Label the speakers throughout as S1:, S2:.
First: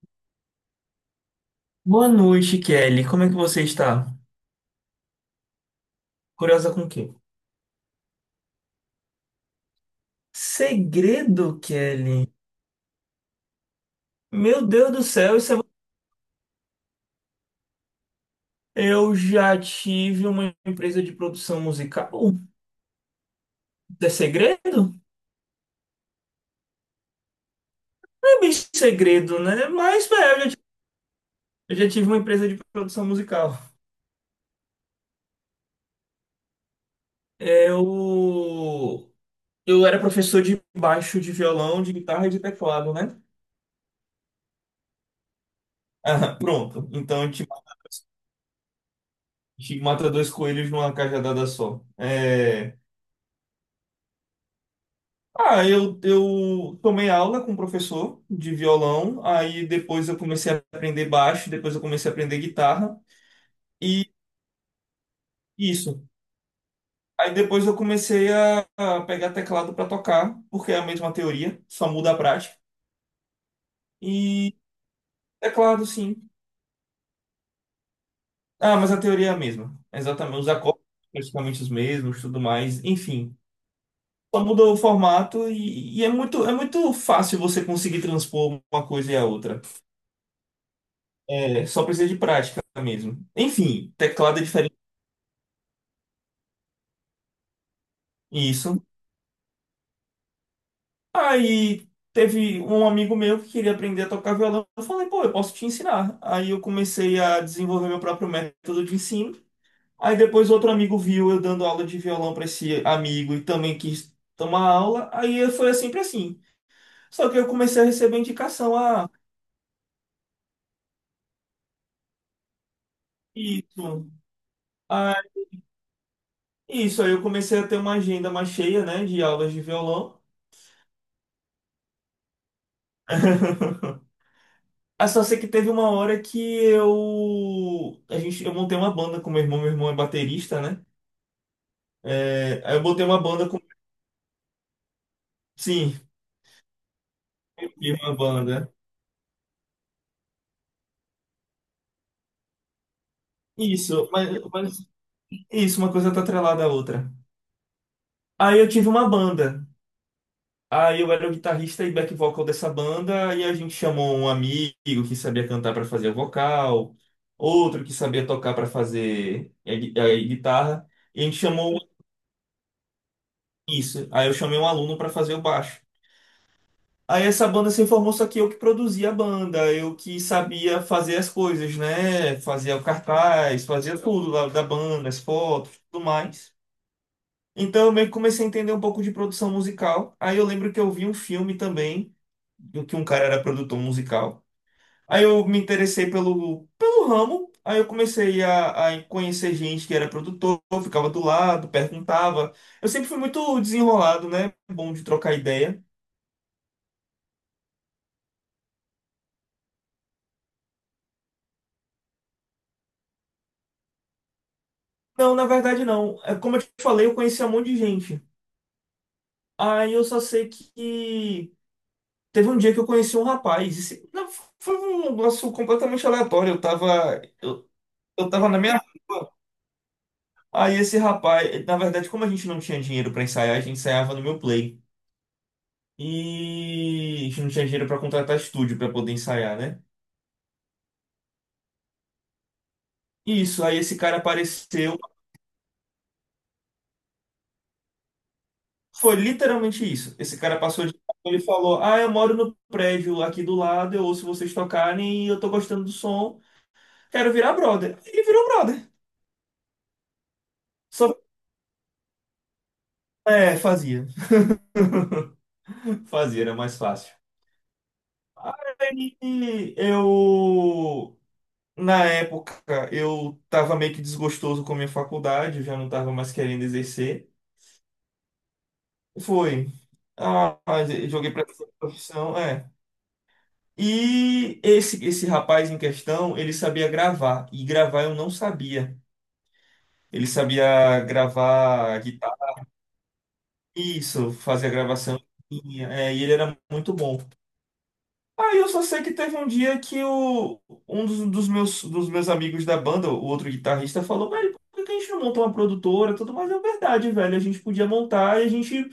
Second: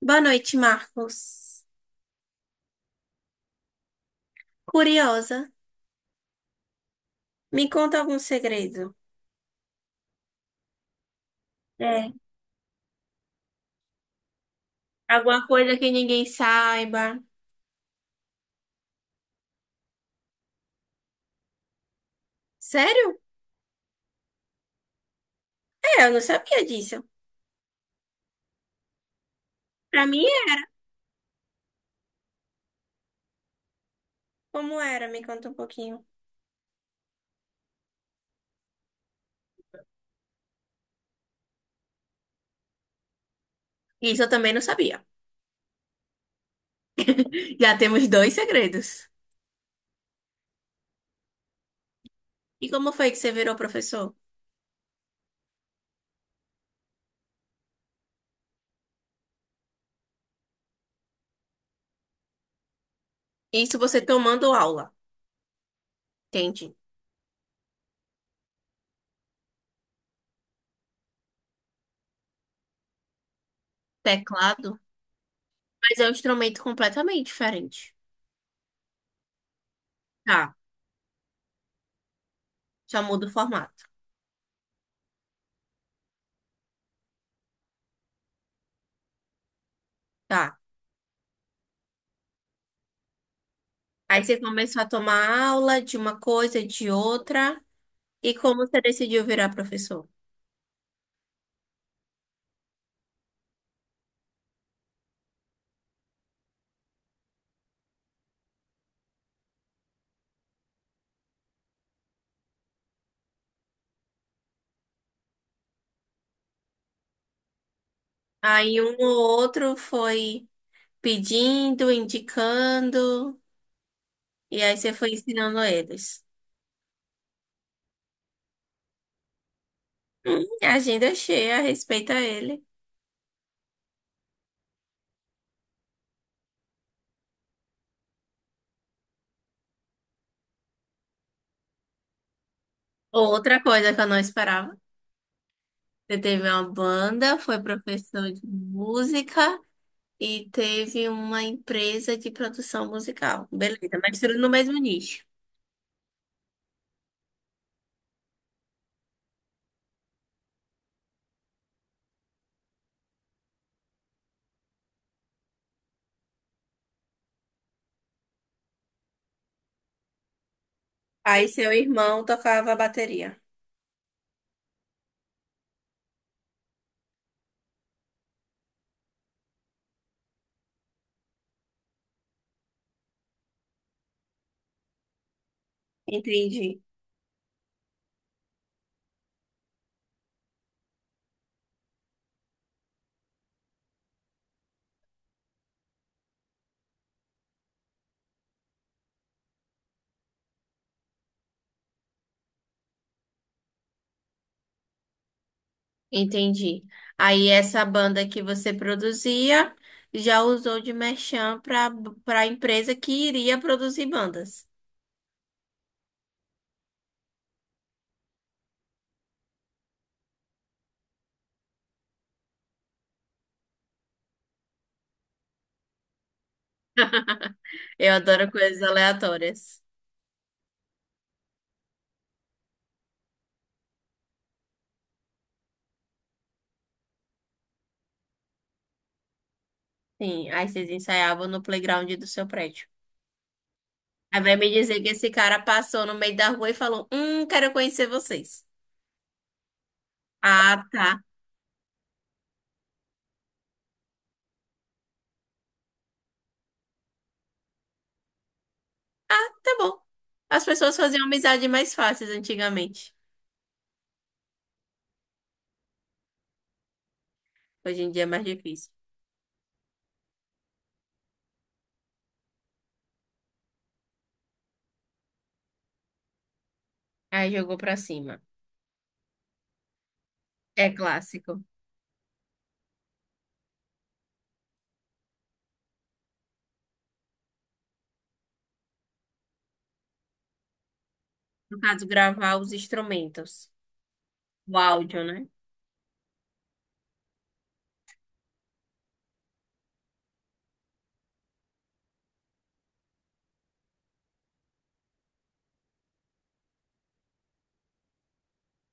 S1: Boa noite, Marcos.
S2: Boa noite, Kelly. Como é que você está?
S1: Curiosa,
S2: Curiosa com o quê?
S1: me conta algum segredo.
S2: Segredo,
S1: É.
S2: Kelly? Meu Deus do céu,
S1: Alguma
S2: isso é...
S1: coisa que ninguém saiba.
S2: Eu já tive uma empresa de produção musical.
S1: Sério?
S2: É segredo?
S1: É, eu não sabia disso.
S2: Não é bem segredo, né?
S1: Pra
S2: Mas,
S1: mim
S2: velho, eu
S1: é.
S2: já eu já tive uma empresa de produção musical.
S1: Como era? Me conta um pouquinho.
S2: Eu... Eu era professor de baixo, de violão, de guitarra e de teclado, né?
S1: Isso eu também não sabia.
S2: Ah, pronto. Então, a gente
S1: Já temos dois segredos.
S2: a gente mata dois coelhos numa cajadada só.
S1: E
S2: É...
S1: como foi que você virou professor?
S2: Ah, eu tomei aula com um professor de violão, aí depois eu comecei a aprender baixo, depois eu comecei a aprender guitarra,
S1: Isso você
S2: e
S1: tomando aula.
S2: isso.
S1: Entende?
S2: Aí depois eu comecei a pegar teclado para tocar, porque é a mesma teoria, só muda a prática. E
S1: Teclado.
S2: teclado,
S1: Mas é um
S2: sim.
S1: instrumento completamente diferente.
S2: Ah, mas a teoria é a mesma. É exatamente, os
S1: Tá.
S2: acordes são praticamente os mesmos, tudo mais,
S1: Só muda o
S2: enfim.
S1: formato.
S2: Só muda o formato e é muito fácil você conseguir transpor uma coisa e a outra.
S1: Tá.
S2: É, só precisa de prática mesmo. Enfim,
S1: Aí você
S2: teclado é diferente.
S1: começou a tomar aula de uma coisa, de outra. E como você
S2: Isso.
S1: decidiu virar professor?
S2: Aí teve um amigo meu que queria aprender a tocar violão. Eu falei, pô, eu posso te ensinar. Aí eu comecei a desenvolver meu próprio método de ensino. Aí depois outro amigo viu eu dando aula de violão para esse amigo e também quis tomar aula. Aí foi sempre assim. Só que eu comecei a receber indicação,
S1: Aí um
S2: ah,
S1: ou outro foi pedindo, indicando,
S2: isso,
S1: e aí você foi
S2: ah,
S1: ensinando eles.
S2: isso. Aí eu comecei a ter uma agenda mais cheia, né, de aulas de violão.
S1: Agenda é cheia, respeita ele.
S2: Ah, só sei que teve uma hora que eu. A gente, eu montei uma banda com meu irmão é baterista, né? É, aí eu botei uma banda com.
S1: Outra coisa que eu não esperava.
S2: Sim,
S1: Você teve uma banda, foi
S2: eu tive uma
S1: professor de
S2: banda.
S1: música e teve uma empresa de produção musical. Beleza,
S2: Isso,
S1: mas
S2: mas,
S1: tudo no mesmo
S2: mas
S1: nicho.
S2: isso, uma coisa tá atrelada à outra. Aí eu tive uma banda. Aí eu era o guitarrista e back vocal dessa banda, e a gente chamou um amigo que sabia cantar para fazer o vocal, outro que sabia tocar para fazer a guitarra, e a gente
S1: Aí seu
S2: chamou
S1: irmão tocava bateria.
S2: isso. Aí eu chamei um aluno para fazer o baixo. Aí essa banda se formou, só que eu que produzia a banda, eu que sabia fazer as coisas, né? Fazia o cartaz, fazia tudo lá da banda, as fotos, tudo mais.
S1: Entendi.
S2: Então eu meio que comecei a entender um pouco de produção musical. Aí eu lembro que eu vi um filme também, do que um cara era produtor musical. Aí eu me interessei pelo ramo, aí eu comecei a conhecer gente que era produtor, ficava do lado, perguntava. Eu sempre fui muito desenrolado, né? Bom de trocar ideia.
S1: Entendi. Aí essa banda que você produzia já usou de merchan para a empresa que iria produzir bandas.
S2: Não, na verdade não. É, como eu te falei, eu conhecia um monte de gente. Aí eu só sei que teve um dia que eu conheci um rapaz. Esse- não, foi um negócio completamente aleatório.
S1: Eu
S2: Eu tava
S1: adoro
S2: na minha
S1: coisas
S2: rua.
S1: aleatórias.
S2: Aí esse rapaz, na verdade, como a gente não tinha dinheiro pra ensaiar, a gente ensaiava no meu play. E a gente não tinha dinheiro pra contratar estúdio pra poder ensaiar, né?
S1: Sim, aí vocês ensaiavam no playground do seu prédio.
S2: Isso, aí esse cara
S1: Aí vai me
S2: apareceu.
S1: dizer que esse cara passou no meio da rua e falou: quero conhecer vocês.
S2: Foi literalmente isso. Esse cara
S1: Ah,
S2: passou de
S1: tá.
S2: carro, ele falou: "Ah, eu moro no prédio aqui do lado, eu ouço vocês tocarem e eu tô gostando do som, quero virar brother". Ele virou brother.
S1: Tá bom. As pessoas
S2: Só
S1: faziam amizade mais fáceis antigamente.
S2: é, fazia. Fazia, era mais fácil.
S1: Hoje em dia é mais difícil.
S2: Aí eu na época eu tava meio que desgostoso com a minha faculdade, eu já não tava mais querendo exercer.
S1: Aí jogou pra cima.
S2: Foi. Ah,
S1: É
S2: mas eu joguei pra
S1: clássico.
S2: essa profissão, é. E esse rapaz em questão, ele sabia gravar. E gravar eu não sabia. Ele sabia
S1: No
S2: gravar
S1: caso,
S2: guitarra,
S1: gravar os instrumentos.
S2: isso, fazer a
S1: O
S2: gravação.
S1: áudio, né?
S2: É, e ele era muito bom. Aí eu só sei que teve um dia que o, um dos meus, dos meus amigos da banda, o outro guitarrista, falou, velho, por que a gente não montou uma produtora? E tudo mais é verdade, velho. A gente podia montar e a gente.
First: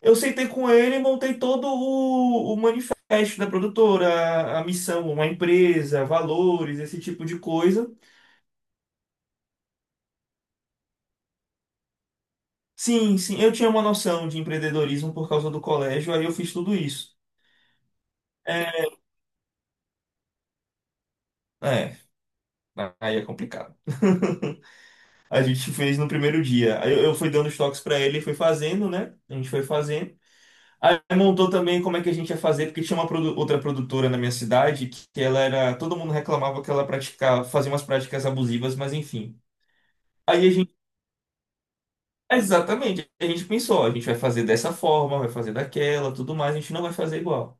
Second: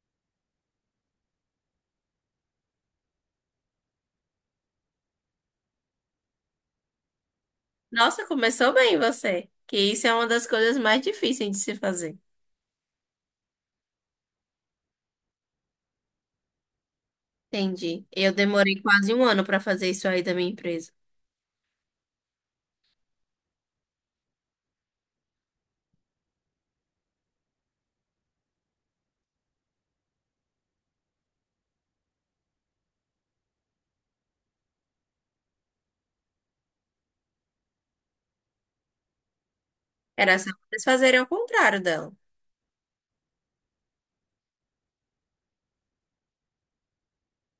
S2: Eu sentei com ele e montei todo o manifesto da produtora, a missão, uma empresa, valores, esse tipo de coisa.
S1: Nossa, começou bem você. Que isso é uma das coisas mais difíceis de se fazer.
S2: Sim, sim, eu tinha uma noção de empreendedorismo por causa do colégio, aí eu fiz tudo isso.
S1: Entendi. Eu demorei
S2: É,
S1: quase um ano para fazer isso aí da minha empresa.
S2: é, aí é complicado. A gente fez no primeiro dia. Aí Eu fui dando os toques pra ele, foi fazendo, né? A gente foi fazendo. Aí montou também como é que a gente ia fazer, porque tinha uma outra produtora na minha cidade que ela era, todo mundo reclamava que ela praticava, fazia umas práticas abusivas, mas enfim.
S1: Era
S2: Aí
S1: só
S2: a
S1: vocês fazerem ao contrário dela.
S2: exatamente. A gente pensou, a gente vai fazer dessa forma, vai fazer daquela, tudo mais, a gente não vai fazer igual.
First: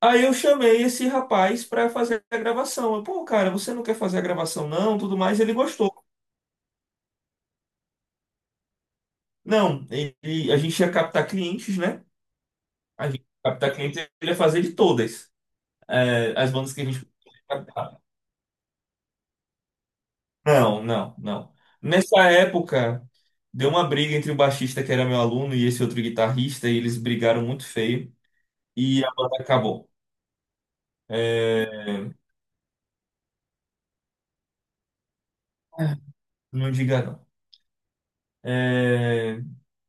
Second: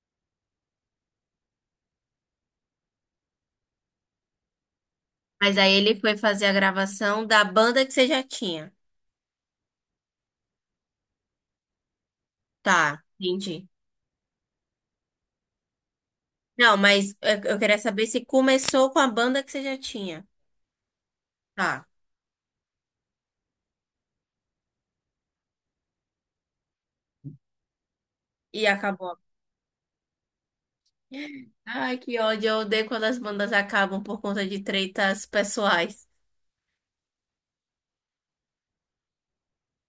S2: Aí eu chamei esse rapaz pra fazer a gravação. Eu, pô, cara, você não quer fazer a gravação não, tudo mais, ele
S1: Mas aí ele
S2: gostou.
S1: foi fazer a gravação da banda que você já tinha.
S2: Não, ele- a gente ia captar clientes, né?
S1: Tá,
S2: A gente ia
S1: entendi.
S2: captar clientes, ele ia fazer de todas, é, as bandas
S1: Não,
S2: que a gente
S1: mas eu queria
S2: captar.
S1: saber se começou com a banda que você já tinha.
S2: Não, não, não.
S1: Tá.
S2: Nessa época, deu uma briga entre o baixista que era meu aluno e esse outro guitarrista, e eles brigaram muito feio,
S1: E
S2: e a
S1: acabou.
S2: banda acabou. É.
S1: Ai, que ódio. Eu odeio quando as bandas acabam por conta de tretas pessoais.
S2: Não diga não. É,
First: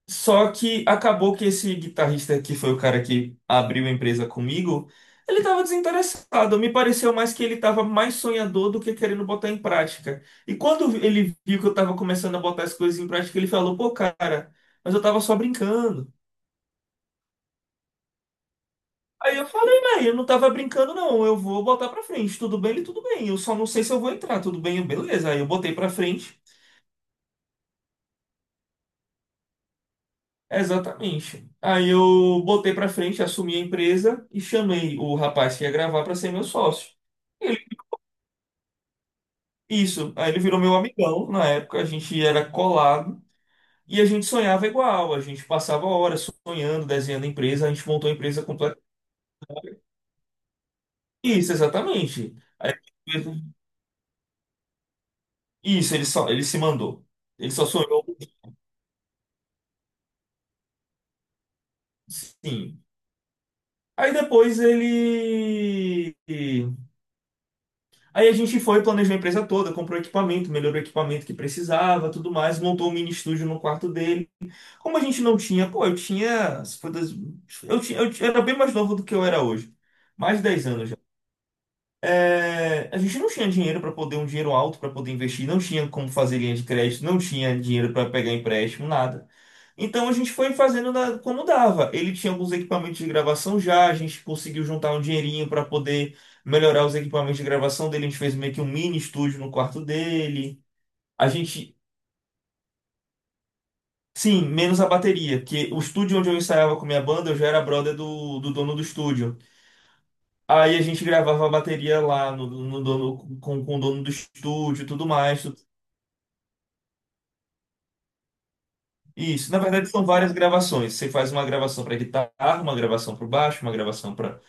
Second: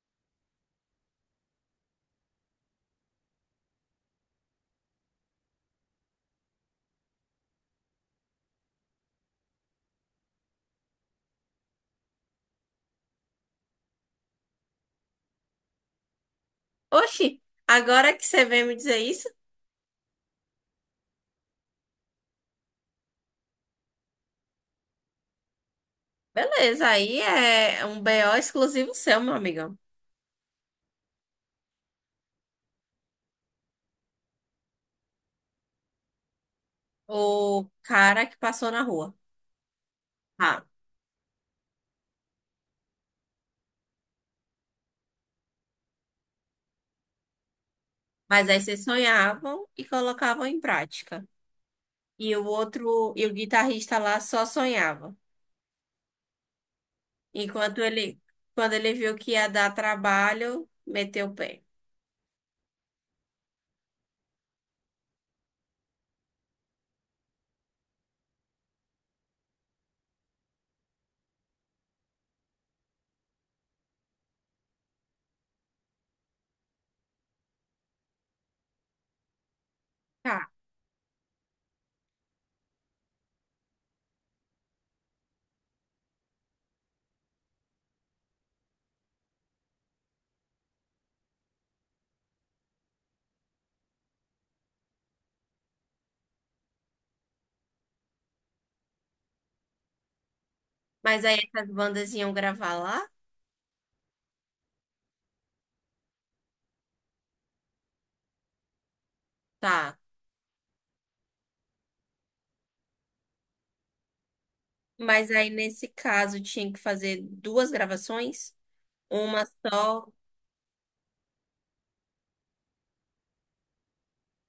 S2: só que acabou que esse guitarrista que foi o cara que abriu a empresa comigo, ele estava desinteressado. Me pareceu mais que ele estava mais sonhador do que querendo botar em prática. E quando ele viu que eu estava começando a botar as coisas em prática, ele falou: "Pô, cara, mas eu estava só brincando".
S1: Oxi, agora que você vem me dizer isso?
S2: Aí eu falei: "Véi, eu não estava brincando não. Eu vou botar para frente. Tudo bem, ele tudo bem. Eu só não sei se eu vou entrar. Tudo bem, eu, beleza". Aí eu botei para frente.
S1: Beleza, aí é um BO exclusivo seu, meu amigo.
S2: Exatamente. Aí eu botei pra frente, assumi a empresa e chamei o rapaz que ia gravar pra ser meu sócio.
S1: O
S2: Ele-
S1: cara que passou na rua.
S2: isso. Aí ele virou
S1: Ah,
S2: meu amigão. Na época a gente era colado e a gente sonhava igual. A gente passava horas sonhando, desenhando a empresa. A gente montou a empresa
S1: mas aí
S2: completa.
S1: vocês sonhavam e colocavam em prática.
S2: Isso,
S1: E
S2: exatamente.
S1: o
S2: Aí,
S1: outro, e o guitarrista lá só sonhava.
S2: isso, ele só, ele se mandou. Ele só
S1: Enquanto
S2: sonhou.
S1: ele, quando ele viu que ia dar trabalho, meteu o pé.
S2: Sim. Aí depois ele. Aí a gente foi, planejou a empresa toda, comprou equipamento, melhorou o equipamento que precisava, tudo mais, montou um mini estúdio no quarto dele. Como a gente não tinha, pô, eu tinha, se for das- era bem mais novo do que eu era hoje, mais de
S1: Tá.
S2: 10 anos já. É, a gente não tinha dinheiro para poder, um dinheiro alto para poder investir, não tinha como fazer linha de crédito, não tinha dinheiro para pegar empréstimo, nada. Então a gente foi fazendo da- como dava. Ele tinha alguns equipamentos de gravação já, a gente conseguiu juntar um dinheirinho para poder melhorar os equipamentos de gravação dele. A gente fez meio que um mini estúdio no quarto dele.
S1: Mas
S2: A
S1: aí essas
S2: gente,
S1: bandas iam gravar lá?
S2: sim, menos a bateria, porque o estúdio onde eu ensaiava com minha banda, eu já era brother do dono do estúdio.
S1: Tá.
S2: Aí a gente gravava a bateria lá no, no dono, com o dono do estúdio, e tudo
S1: Mas
S2: mais.
S1: aí
S2: Tudo-
S1: nesse caso tinha que fazer duas gravações, uma
S2: isso, na verdade são
S1: só,
S2: várias gravações. Você faz uma gravação para guitarra, uma gravação para baixo, uma gravação para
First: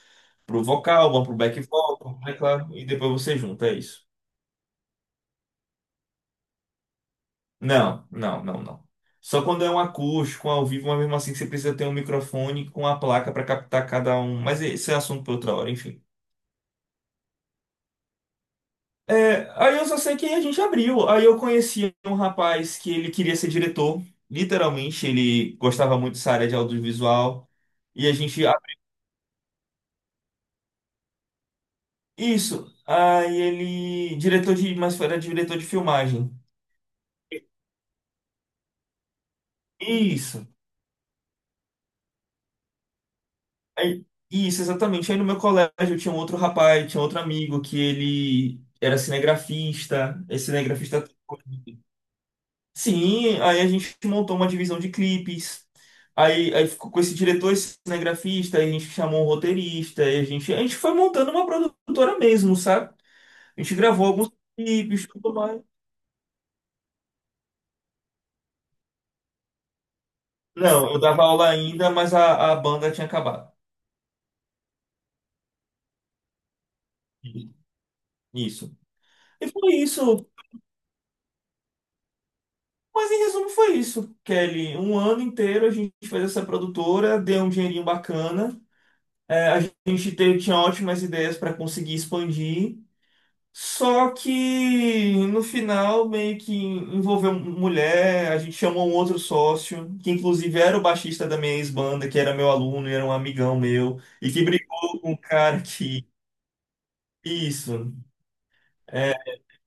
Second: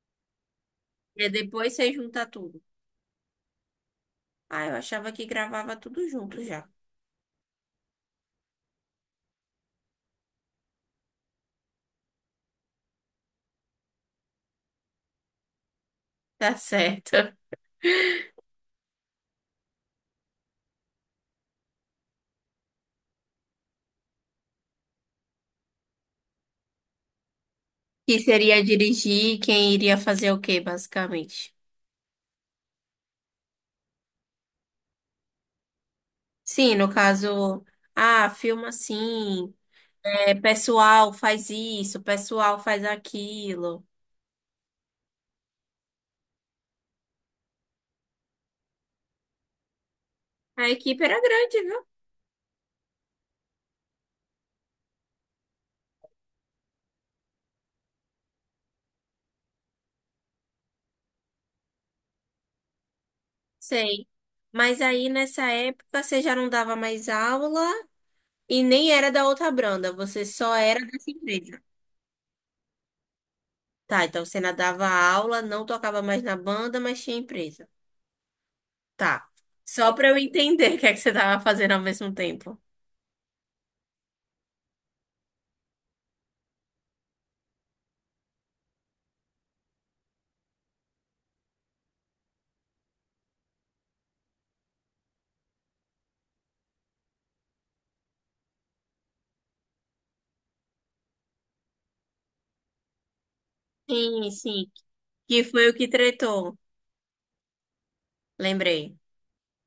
S2: pro vocal, uma
S1: e
S2: pro back
S1: depois você
S2: vocal, pro
S1: junta tudo.
S2: teclado, e depois você junta, é isso.
S1: Ah, eu achava que gravava tudo junto já.
S2: Não, não, não, não. Só quando é um acústico, ao vivo, mas mesmo assim que você precisa ter um microfone com a placa para captar cada um. Mas esse é assunto para outra hora, enfim.
S1: Tá certo.
S2: É, aí eu só sei que a gente abriu. Aí eu conheci um rapaz que ele queria ser diretor. Literalmente, ele gostava muito dessa área de audiovisual. E a
S1: Que
S2: gente. Ah,
S1: seria dirigir, quem iria fazer o quê, basicamente?
S2: isso. Aí ele. Diretor de. Mas era diretor de filmagem.
S1: Sim, no caso, ah, filma assim, é,
S2: Isso.
S1: pessoal faz isso, pessoal faz aquilo.
S2: Aí- isso, exatamente. Aí no meu colégio tinha um outro rapaz, tinha outro amigo que ele era cinegrafista, é
S1: A
S2: cinegrafista
S1: equipe
S2: até
S1: era grande, viu?
S2: hoje. Sim, aí a gente montou uma divisão de clipes. Aí ficou com esse diretor, esse cinegrafista, aí a gente chamou um roteirista, aí a gente foi montando uma produtora mesmo, sabe? A gente gravou
S1: Sei.
S2: alguns
S1: Mas
S2: clipes,
S1: aí
S2: tudo
S1: nessa
S2: mais.
S1: época você já não dava mais aula e nem era da outra banda, você só era
S2: Não, eu
S1: dessa
S2: dava aula
S1: empresa.
S2: ainda, mas a banda tinha acabado.
S1: Tá, então você não dava aula, não tocava mais na banda, mas tinha empresa.
S2: Isso.
S1: Tá.
S2: E foi
S1: Só pra eu
S2: isso.
S1: entender o que é que você tava fazendo ao mesmo tempo.
S2: Mas em resumo foi isso, Kelly. Um ano inteiro a gente fez essa produtora, deu um dinheirinho bacana. É, a gente tinha ótimas ideias para conseguir expandir. Só que no final meio que envolveu mulher, a gente chamou um outro sócio, que inclusive era o baixista da minha ex-banda, que era meu aluno e era um amigão meu,
S1: Sim,
S2: e que
S1: sim.
S2: brigou com o
S1: Que
S2: cara
S1: foi o que
S2: que.
S1: tretou.
S2: Isso.
S1: Lembrei.
S2: É,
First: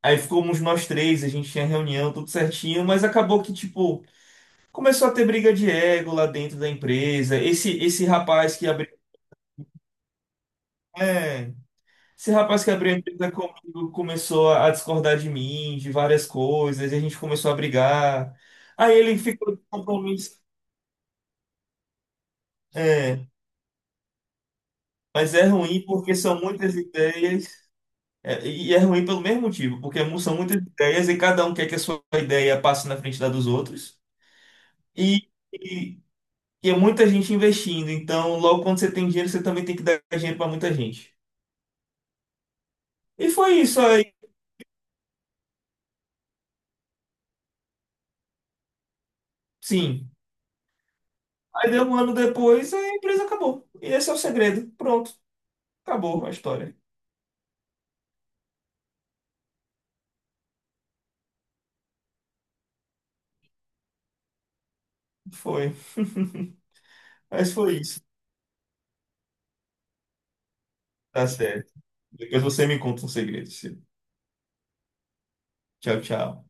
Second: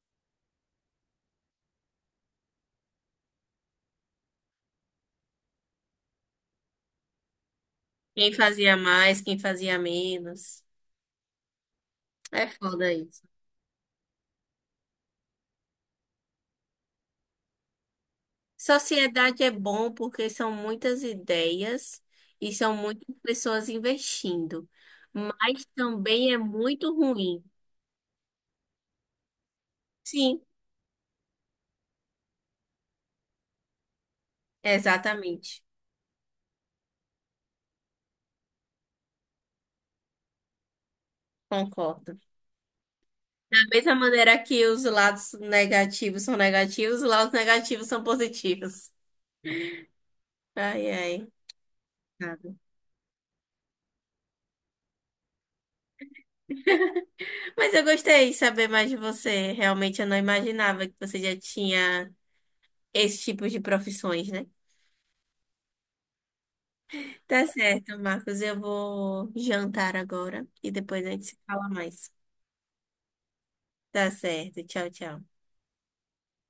S2: aí ficamos nós três, a gente tinha reunião, tudo certinho, mas acabou que, tipo. Começou a ter briga de ego lá dentro da empresa. Esse
S1: Quem
S2: rapaz que
S1: fazia
S2: abriu.
S1: mais, quem fazia menos.
S2: É, esse
S1: É
S2: rapaz que abriu
S1: foda
S2: a
S1: isso.
S2: empresa comigo começou a discordar de mim, de várias coisas, e a gente começou a brigar. Aí ele
S1: Sociedade é
S2: ficou de
S1: bom porque
S2: compromisso.
S1: são muitas ideias e são muitas
S2: É,
S1: pessoas investindo.
S2: mas é
S1: Mas
S2: ruim porque
S1: também é
S2: são muitas
S1: muito ruim.
S2: ideias. É, e é ruim pelo mesmo motivo, porque são
S1: Sim,
S2: muitas ideias e cada um quer que a sua ideia passe na frente da dos outros. E,
S1: exatamente.
S2: e, e é muita gente investindo. Então, logo quando você tem dinheiro, você também tem que dar dinheiro para muita gente.
S1: Concordo.
S2: E foi
S1: Da
S2: isso
S1: mesma
S2: aí.
S1: maneira que os lados negativos são negativos, os lados negativos são positivos.
S2: Sim.
S1: Ai, ai.
S2: Aí deu um ano depois, a empresa acabou. E esse é o segredo. Pronto, acabou a história.
S1: Mas eu gostei de saber mais de você. Realmente eu não imaginava que você já tinha esse tipo de profissões, né?
S2: Foi.
S1: Tá
S2: Mas foi
S1: certo,
S2: isso.
S1: Marcos. Eu vou jantar agora e depois a gente
S2: Tá
S1: se fala
S2: certo.
S1: mais.
S2: Depois você me conta um segredo. Ciro.
S1: Tá certo. Tchau, tchau.
S2: Tchau, tchau.